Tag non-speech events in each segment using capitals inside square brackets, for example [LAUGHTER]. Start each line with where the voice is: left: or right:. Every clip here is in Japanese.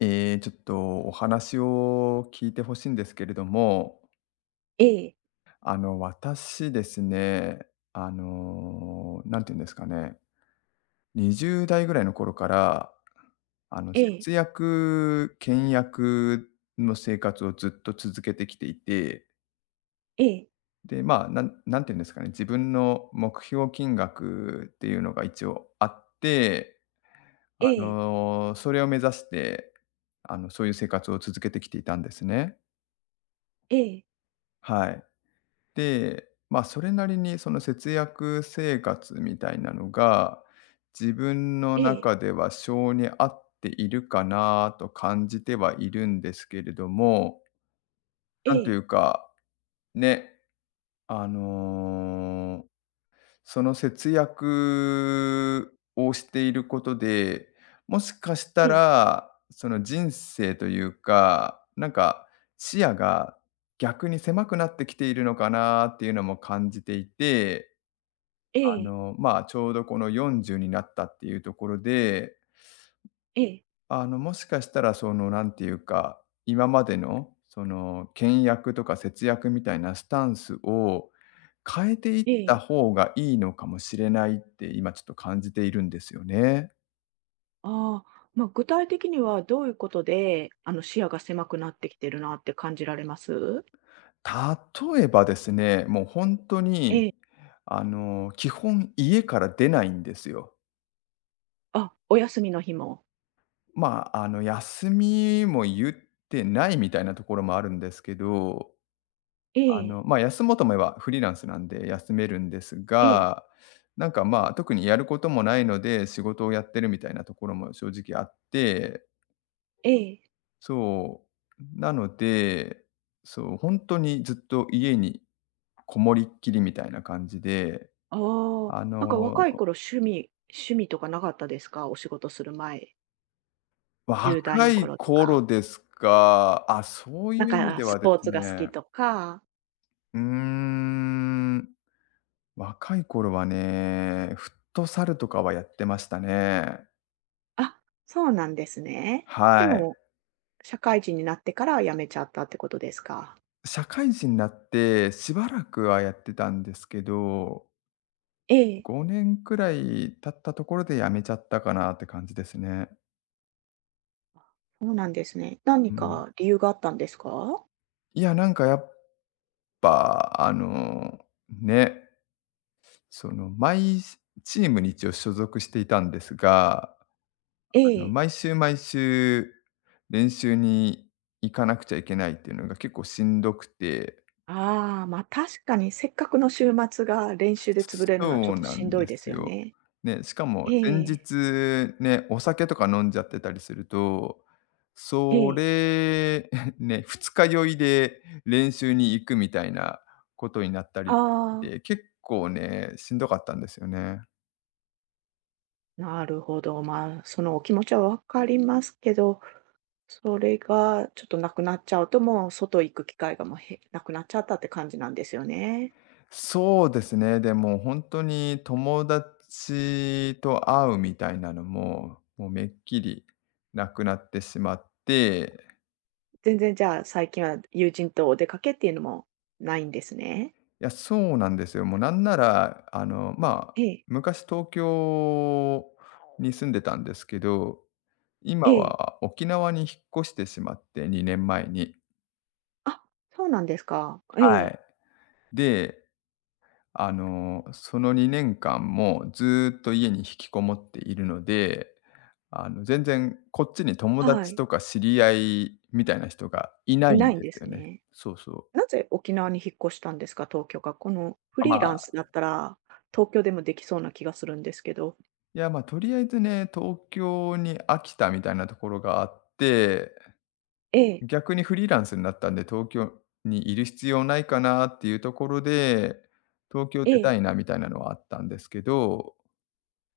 left: ちょっとお話を聞いてほしいんですけれども、
right: ええ、
left: 私ですね、あの、なんていうんですかね、20代ぐらいの頃から、
right: ええ、
left: 節約、倹約の生活をずっと続けてきていて、
right: ええ、
left: で、まあ、なんなんていうんですかね、自分の目標金額っていうのが一応あって、
right: ええ、
left: それを目指して、そういう生活を続けてきていたんですね。
right: ええ、
left: はい。で、まあそれなりにその節約生活みたいなのが、自分の
right: ええ、
left: 中では性に合っているかなと感じてはいるんですけれども、
right: え
left: なんとい
right: え、
left: うか、ね、あの、その節約をしていることで、もしかした
right: ええ、
left: ら、その人生というか、なんか視野が逆に狭くなってきているのかなっていうのも感じていて、
right: ええ、
left: まあ、ちょうどこの40になったっていうところで、
right: ええ、
left: もしかしたらその、なんていうか、今までのその倹約とか節約みたいなスタンスを変えていった
right: ええ。
left: 方がいいのかもしれないって今ちょっと感じているんですよね。
right: ああ、まあ、具体的にはどういうことで、視野が狭くなってきてるなって感じられます？
left: 例えばですね、もう本当
right: え
left: に、
right: え。
left: 基本家から出ないんですよ。
right: あ、お休みの日も。
left: まあ、休みも言ってないみたいなところもあるんですけど、
right: ええ、
left: まあ、休もうと思えばフリーランスなんで休めるんです
right: ええ、
left: が、なんか、まあ、特にやることもないので、仕事をやってるみたいなところも正直あって、
right: ええ。
left: そう、なので、そう、本当にずっと家にこもりっきりみたいな感じで、
right: ああ、
left: あ
right: な
left: の、
right: んか若い頃趣味とかなかったですか？お仕事する前、10代
left: 若
right: の
left: い
right: 頃と
left: 頃
right: か。
left: ですか、あ、そうい
right: なん
left: う意味
right: か
left: で
right: ス
left: はで
right: ポー
left: す
right: ツが好
left: ね、
right: きとか。
left: うーん、若い頃はね、フットサルとかはやってましたね。
right: あ、そうなんですね。で
left: はい。
right: も社会人になってから辞めちゃったってことですか？
left: 社会人になってしばらくはやってたんですけど、
right: ええ。
left: 5年くらい経ったところで辞めちゃったかなって感じですね。
right: そうなんですね。何
left: うん。
right: か理由があったんですか？
left: いや、なんかやっぱ、あの、ね、その、毎しチームに一応所属していたんですが、
right: ええ。
left: 毎週毎週練習に行かなくちゃいけないっていうのが結構しんどくて。
right: ああ、ま、確かにせっかくの週末が練習で潰れるのはち
left: そ
right: ょっ
left: う
right: と
left: な
right: しん
left: ん
right: ど
left: で
right: いで
left: す
right: すよ
left: よ。
right: ね。
left: ね、しかも前
right: ええ。
left: 日ね、お酒とか飲んじゃってたりすると、
right: え
left: そ
right: え。
left: れ、[LAUGHS] ね、二日酔いで練習に行くみたいなことになった
right: あ
left: り
right: あ、
left: で、結構ね、しんどかったんですよね。
right: なるほど。まあ、そのお気持ちはわかりますけど、それがちょっとなくなっちゃうと、もう外行く機会がもうへなくなっちゃったって感じなんですよね。
left: そうですね、でも本当に友達と会うみたいなのも、もうめっきりなくなってしまって。
right: 全然じゃあ、最近は友人とお出かけっていうのもないんですね？
left: いや、そうなんですよ。もうなんなら、まあ、
right: ええ。
left: 昔東京に住んでたんですけど、今
right: ええ。
left: は沖縄に引っ越してしまって、2年前に。
right: あ、そうなんですか。え
left: は
right: え。
left: い。で、その2年間もずーっと家に引きこもっているので、全然こっちに友
right: は
left: 達
right: い。
left: とか知り合いみたいな人がいな
right: い
left: い
right: な
left: ん
right: いん
left: で
right: で
left: す
right: す
left: よね。
right: ね。
left: そうそう。
right: なぜ沖縄に引っ越したんですか？東京が。このフ
left: あ、ま
right: リーランス
left: あ
right: だったら、東京でもできそうな気がするんですけど。
left: とりあえずね、東京に飽きたみたいなところがあって、
right: ええ、
left: 逆にフリーランスになったんで、東京にいる必要ないかなっていうところで、東京
right: え
left: 出た
right: え。
left: いなみたいなのはあったんですけど、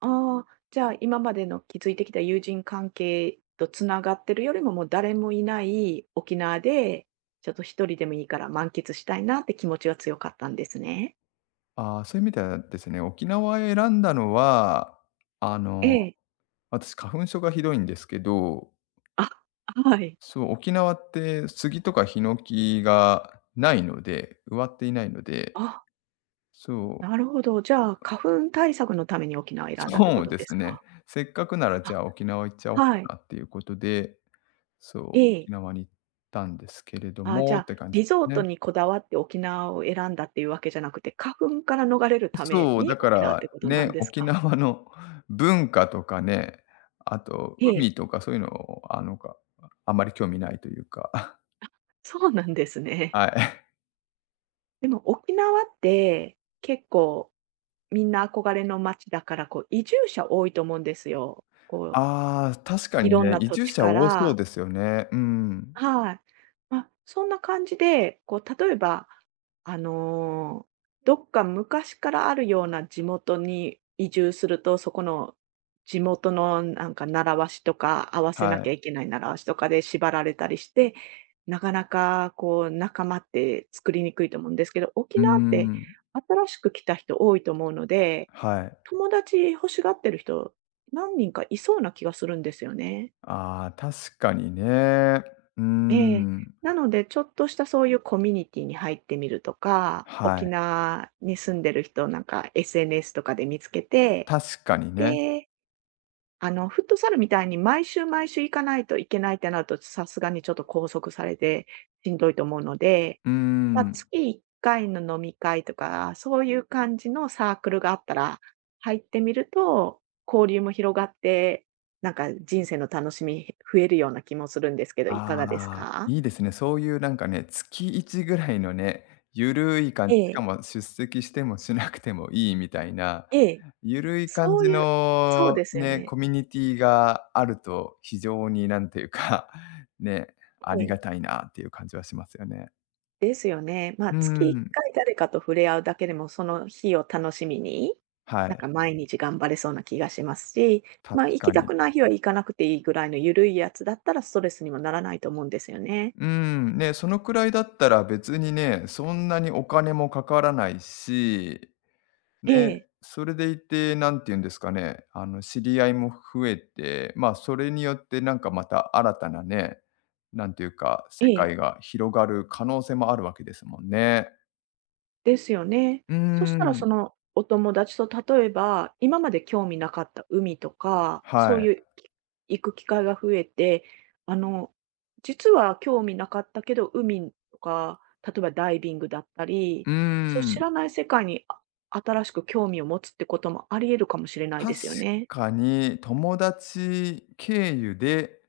right: ああ、じゃあ、今までの築いてきた友人関係とつながってるよりも、もう誰もいない沖縄で、ちょっと一人でもいいから満喫したいなって気持ちが強かったんですね。
left: ああ、そういう意味ではですね、沖縄を選んだのは、あ
right: え
left: の、
right: え。
left: 私花粉症がひどいんですけど、
right: あ、はい。
left: そう、沖縄って杉とかヒノキがないので、植わっていないので、
right: あ。
left: そう。
right: なるほど。じゃあ、花粉対策のために沖縄を選んだって
left: そ
right: こ
left: う
right: と
left: で
right: で
left: す
right: す
left: ね。
right: か？
left: せっかくならじゃ
right: あ、
left: あ沖縄行っちゃおうか
right: はい。
left: なっていうことで、そう、
right: ええ。
left: 沖縄に行ったんですけれど
right: あ、じ
left: も
right: ゃ
left: っ
right: あ、
left: て感じ
right: リ
left: です
right: ゾー
left: ね。
right: トにこだわって沖縄を選んだっていうわけじゃなくて、花粉から逃れるため
left: そう、
right: に
left: だか
right: 沖縄っ
left: ら
right: てことなん
left: ね、
right: です
left: 沖
right: か？
left: 縄の文化とかね、あと
right: ええ。
left: 海とかそういうのを、あのかあんまり興味ないというか、
right: そうなんです
left: [LAUGHS]
right: ね。
left: はい。
right: でも沖縄って結構みんな憧れの街だから、こう移住者多いと思うんですよ。こう、
left: ああ、確か
right: い
left: に
right: ろん
left: ね、
right: な
left: 移
right: 土
left: 住
right: 地
left: 者
right: か
left: 多そう
right: ら。
left: ですよね。うん。
right: はい。ま、そんな感じで、こう例えば、あの、どっか昔からあるような地元に移住すると、そこの地元のなんか習わしとか、合わせな
left: はい。
right: きゃいけない習わしとかで縛られたりして、なかなかこう仲間って作りにくいと思うんですけど、
left: う
right: 沖縄って
left: ん、
right: 新しく来た人多いと思うので、
left: はい。
right: 友達欲しがってる人、何人かいそうな気がするんですよね。
left: ああ、確かにね。う
right: ええ。
left: ん、
right: なので、ちょっとしたそういうコミュニティに入ってみるとか、
left: は
right: 沖
left: い。
right: 縄に住んでる人をなんか SNS とかで見つけて、
left: 確かにね。
right: で、フットサルみたいに毎週毎週行かないといけないってなると、さすがにちょっと拘束されてしんどいと思うので、
left: うー
right: まあ、
left: ん。
right: 月1回の飲み会とか、そういう感じのサークルがあったら入ってみると、交流も広がって、なんか人生の楽しみ、増えるような気もするんですけど、い
left: あ
right: かがです
left: あ、
right: か？
left: いいですね。そういうなんかね、月1ぐらいのね、ゆるい感
right: え
left: じ、しか
right: え。
left: も出席してもしなくてもいいみたいな、
right: ええ、
left: ゆるい感
right: そう
left: じ
right: いうそう
left: の
right: ですよ
left: ね、
right: ね。
left: コミュニティがあると非常になんていうか、[LAUGHS] ね、あ
right: え
left: り
right: え、
left: がたいなっていう感じはしますよね。
right: ですよね。ま
left: う
right: あ、
left: ー
right: 月1
left: ん、
right: 回誰かと触れ合うだけでも、その日を楽しみに、
left: は
right: なん
left: い、
right: か毎日頑張れそうな気がしますし、
left: 確
right: まあ、行
left: か
right: きた
left: に。
right: くない日は行かなくていいぐらいの緩いやつだったらストレスにもならないと思うんですよね。
left: うーん、ね、そのくらいだったら別にね、そんなにお金もかからないし
right: え
left: ね、
right: え、
left: それでいて、なんて言うんですかね、知り合いも増えて、まあ、それによってなんかまた新たなね、なんていうか、
right: え
left: 世
right: え。
left: 界が広がる可能性もあるわけですもんね。
right: ですよね。
left: うー
right: そしたら
left: ん、
right: そのお友達と例えば、今まで興味なかった海とか、
left: は
right: そう
left: い。
right: いう行く機会が増えて、あの、実は興味なかったけど、海とか、例えばダイビングだったり、
left: うー
right: そう知
left: ん、
right: らない世界に新しく興味を持つってこともあり得るかもしれないで
left: 確
right: すよね。
left: かに友達経由で、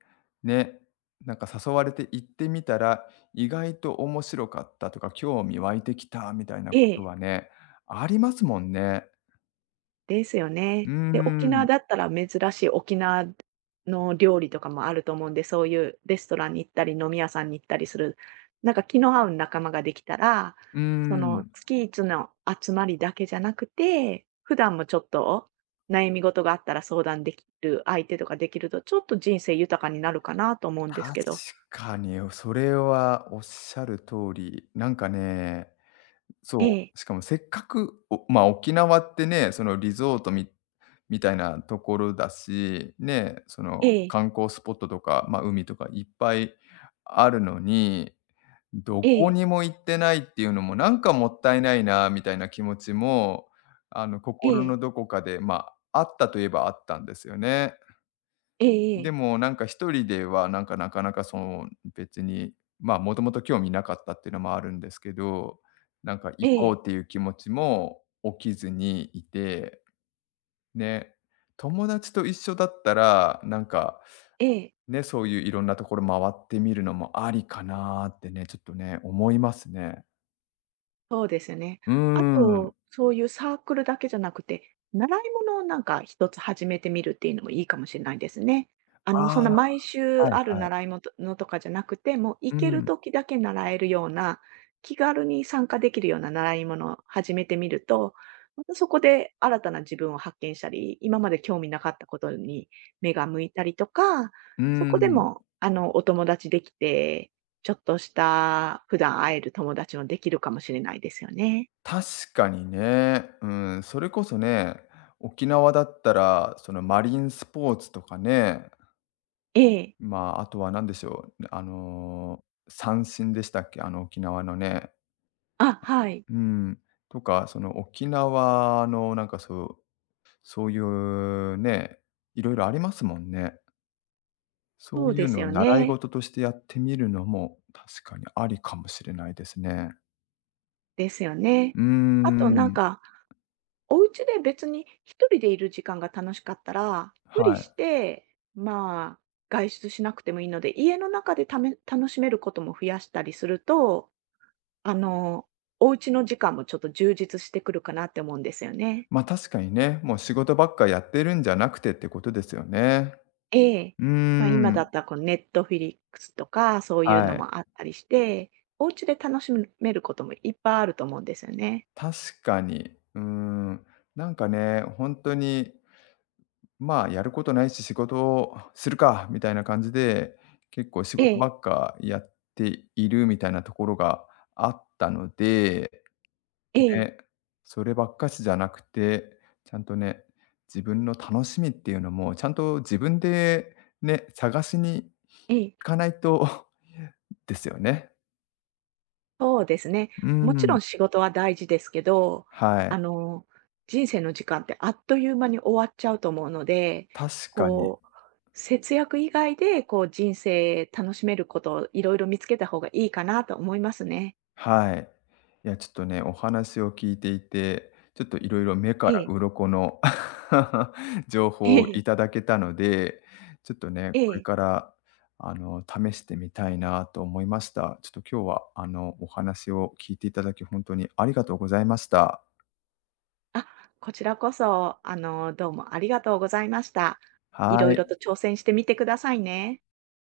left: ね、なんか誘われて行ってみたら、意外と面白かったとか、興味湧いてきたみたいなこ
right: え
left: と
right: え。
left: はね、ありますもんね。
right: ですよ
left: う
right: ね。
left: ー
right: で、沖縄
left: ん。
right: だったら珍しい沖縄の料理とかもあると思うんで、そういうレストランに行ったり、飲み屋さんに行ったりする、なんか気の合う仲間ができたら、
left: うー
right: その
left: ん、
right: 月一の集まりだけじゃなくて、普段もちょっと悩み事があったら相談できる相手とかできると、ちょっと人生豊かになるかなと思うんです
left: 確
right: けど。
left: かに、それはおっしゃる通り、なんかね、
right: え
left: そ
right: え、
left: う、しかもせっかく、まあ、沖縄ってね、そのリゾートみみたいなところだし、ね、その
right: ええ、
left: 観光スポットとか、まあ、海とかいっぱいあるのに、ど
right: え
left: こ
right: え、
left: にも行ってないっていうのもなんかもったいないなみたいな気持ちも、
right: え
left: 心の
right: え、
left: どこかで、まあ、あったといえばあったんですよね。
right: えええ
left: で
right: え、
left: もなんか一人ではなんかなかなかその別に、まあ、もともと興味なかったっていうのもあるんですけど、なんか
right: え
left: 行こう
right: え、
left: っていう気持ちも起きずにいて、ね、友達と一緒だったら、なんか
right: ええ。
left: ね、そういういろんなところ回ってみるのもありかなってね、ちょっとね、思いますね。
right: そうですね。
left: うー
right: あ
left: ん。
right: と、そういうサークルだけじゃなくて、習い物をなんか一つ始めてみるっていうのもいいかもしれないですね。そ
left: あ
right: ん
left: あ、
right: な毎週
left: はい
right: ある
left: はい。
right: 習い物とかじゃなくて、もう
left: う
right: 行ける
left: ん、
right: 時だけ習えるような、気軽に参加できるような習い物を始めてみると、またそこで新たな自分を発見したり、今まで興味なかったことに目が向いたりとか、
left: うー
right: そこで
left: ん。
right: もお友達できて、ちょっとした普段会える友達もできるかもしれないですよね。
left: 確かにね。うん、それこそね、沖縄だったら、そのマリンスポーツとかね、
right: ええ。
left: まあ、あとは何でしょう、ね三振でしたっけ？あの、沖縄のね。
right: あ、はい。
left: うん。とか、その沖縄のなんかそう、そういうね、いろいろありますもんね。そ
right: そ
left: う
right: う
left: いう
right: です
left: のを
right: よ
left: 習い
right: ね。
left: 事としてやってみるのも、確かにありかもしれないですね。
right: ですよね。
left: うー
right: あとなん
left: ん、
right: か、お家で別に一人でいる時間が楽しかったら、無理
left: は
right: し
left: い。
right: て、まあ、外出しなくてもいいので、家の中で楽しめることも増やしたりすると、あの、お家の時間もちょっと充実してくるかなって思うんですよね。
left: まあ確かにね、もう仕事ばっかやってるんじゃなくてってことですよね。
right: ええ。
left: うー
right: まあ、今だ
left: ん、
right: ったらこうネットフィリックスとかそういう
left: は
right: の
left: い。
right: もあったりして、お家で楽しめることもいっぱいあると思うんですよね。
left: 確かに。うーん。なんかね、本当に、まあ、やることないし仕事をするかみたいな感じで、結構仕
right: え
left: 事ば
right: え、
left: っかやっているみたいなところがあったので
right: ええ、
left: ね、そればっかしじゃなくて、ちゃんとね、自分の楽しみっていうのも、ちゃんと自分でね、探しに
right: え
left: 行
right: え。
left: かないと [LAUGHS] ですよね。
right: そうですね。
left: う
right: もちろ
left: ん、
right: ん仕事は大事ですけど、
left: は
right: あ
left: い、
right: の、人生の時間ってあっという間に終わっちゃうと思うので、
left: 確かに。
right: こう、節約以外でこう人生楽しめることをいろいろ見つけた方がいいかなと思いますね。
left: はい。いや、ちょっとね、お話を聞いていて、ちょっといろいろ目か
right: え
left: ら
right: え、
left: 鱗の [LAUGHS] 情
right: え
left: 報をい
right: え、
left: ただけたので、ちょっとね、
right: え
left: これ
right: え。
left: から試してみたいなと思いました。ちょっと今日はお話を聞いていただき、本当にありがとうございました。
right: あ、こちらこそ、あの、どうもありがとうございました。
left: は
right: いろいろ
left: い。
right: と挑戦してみてくださいね。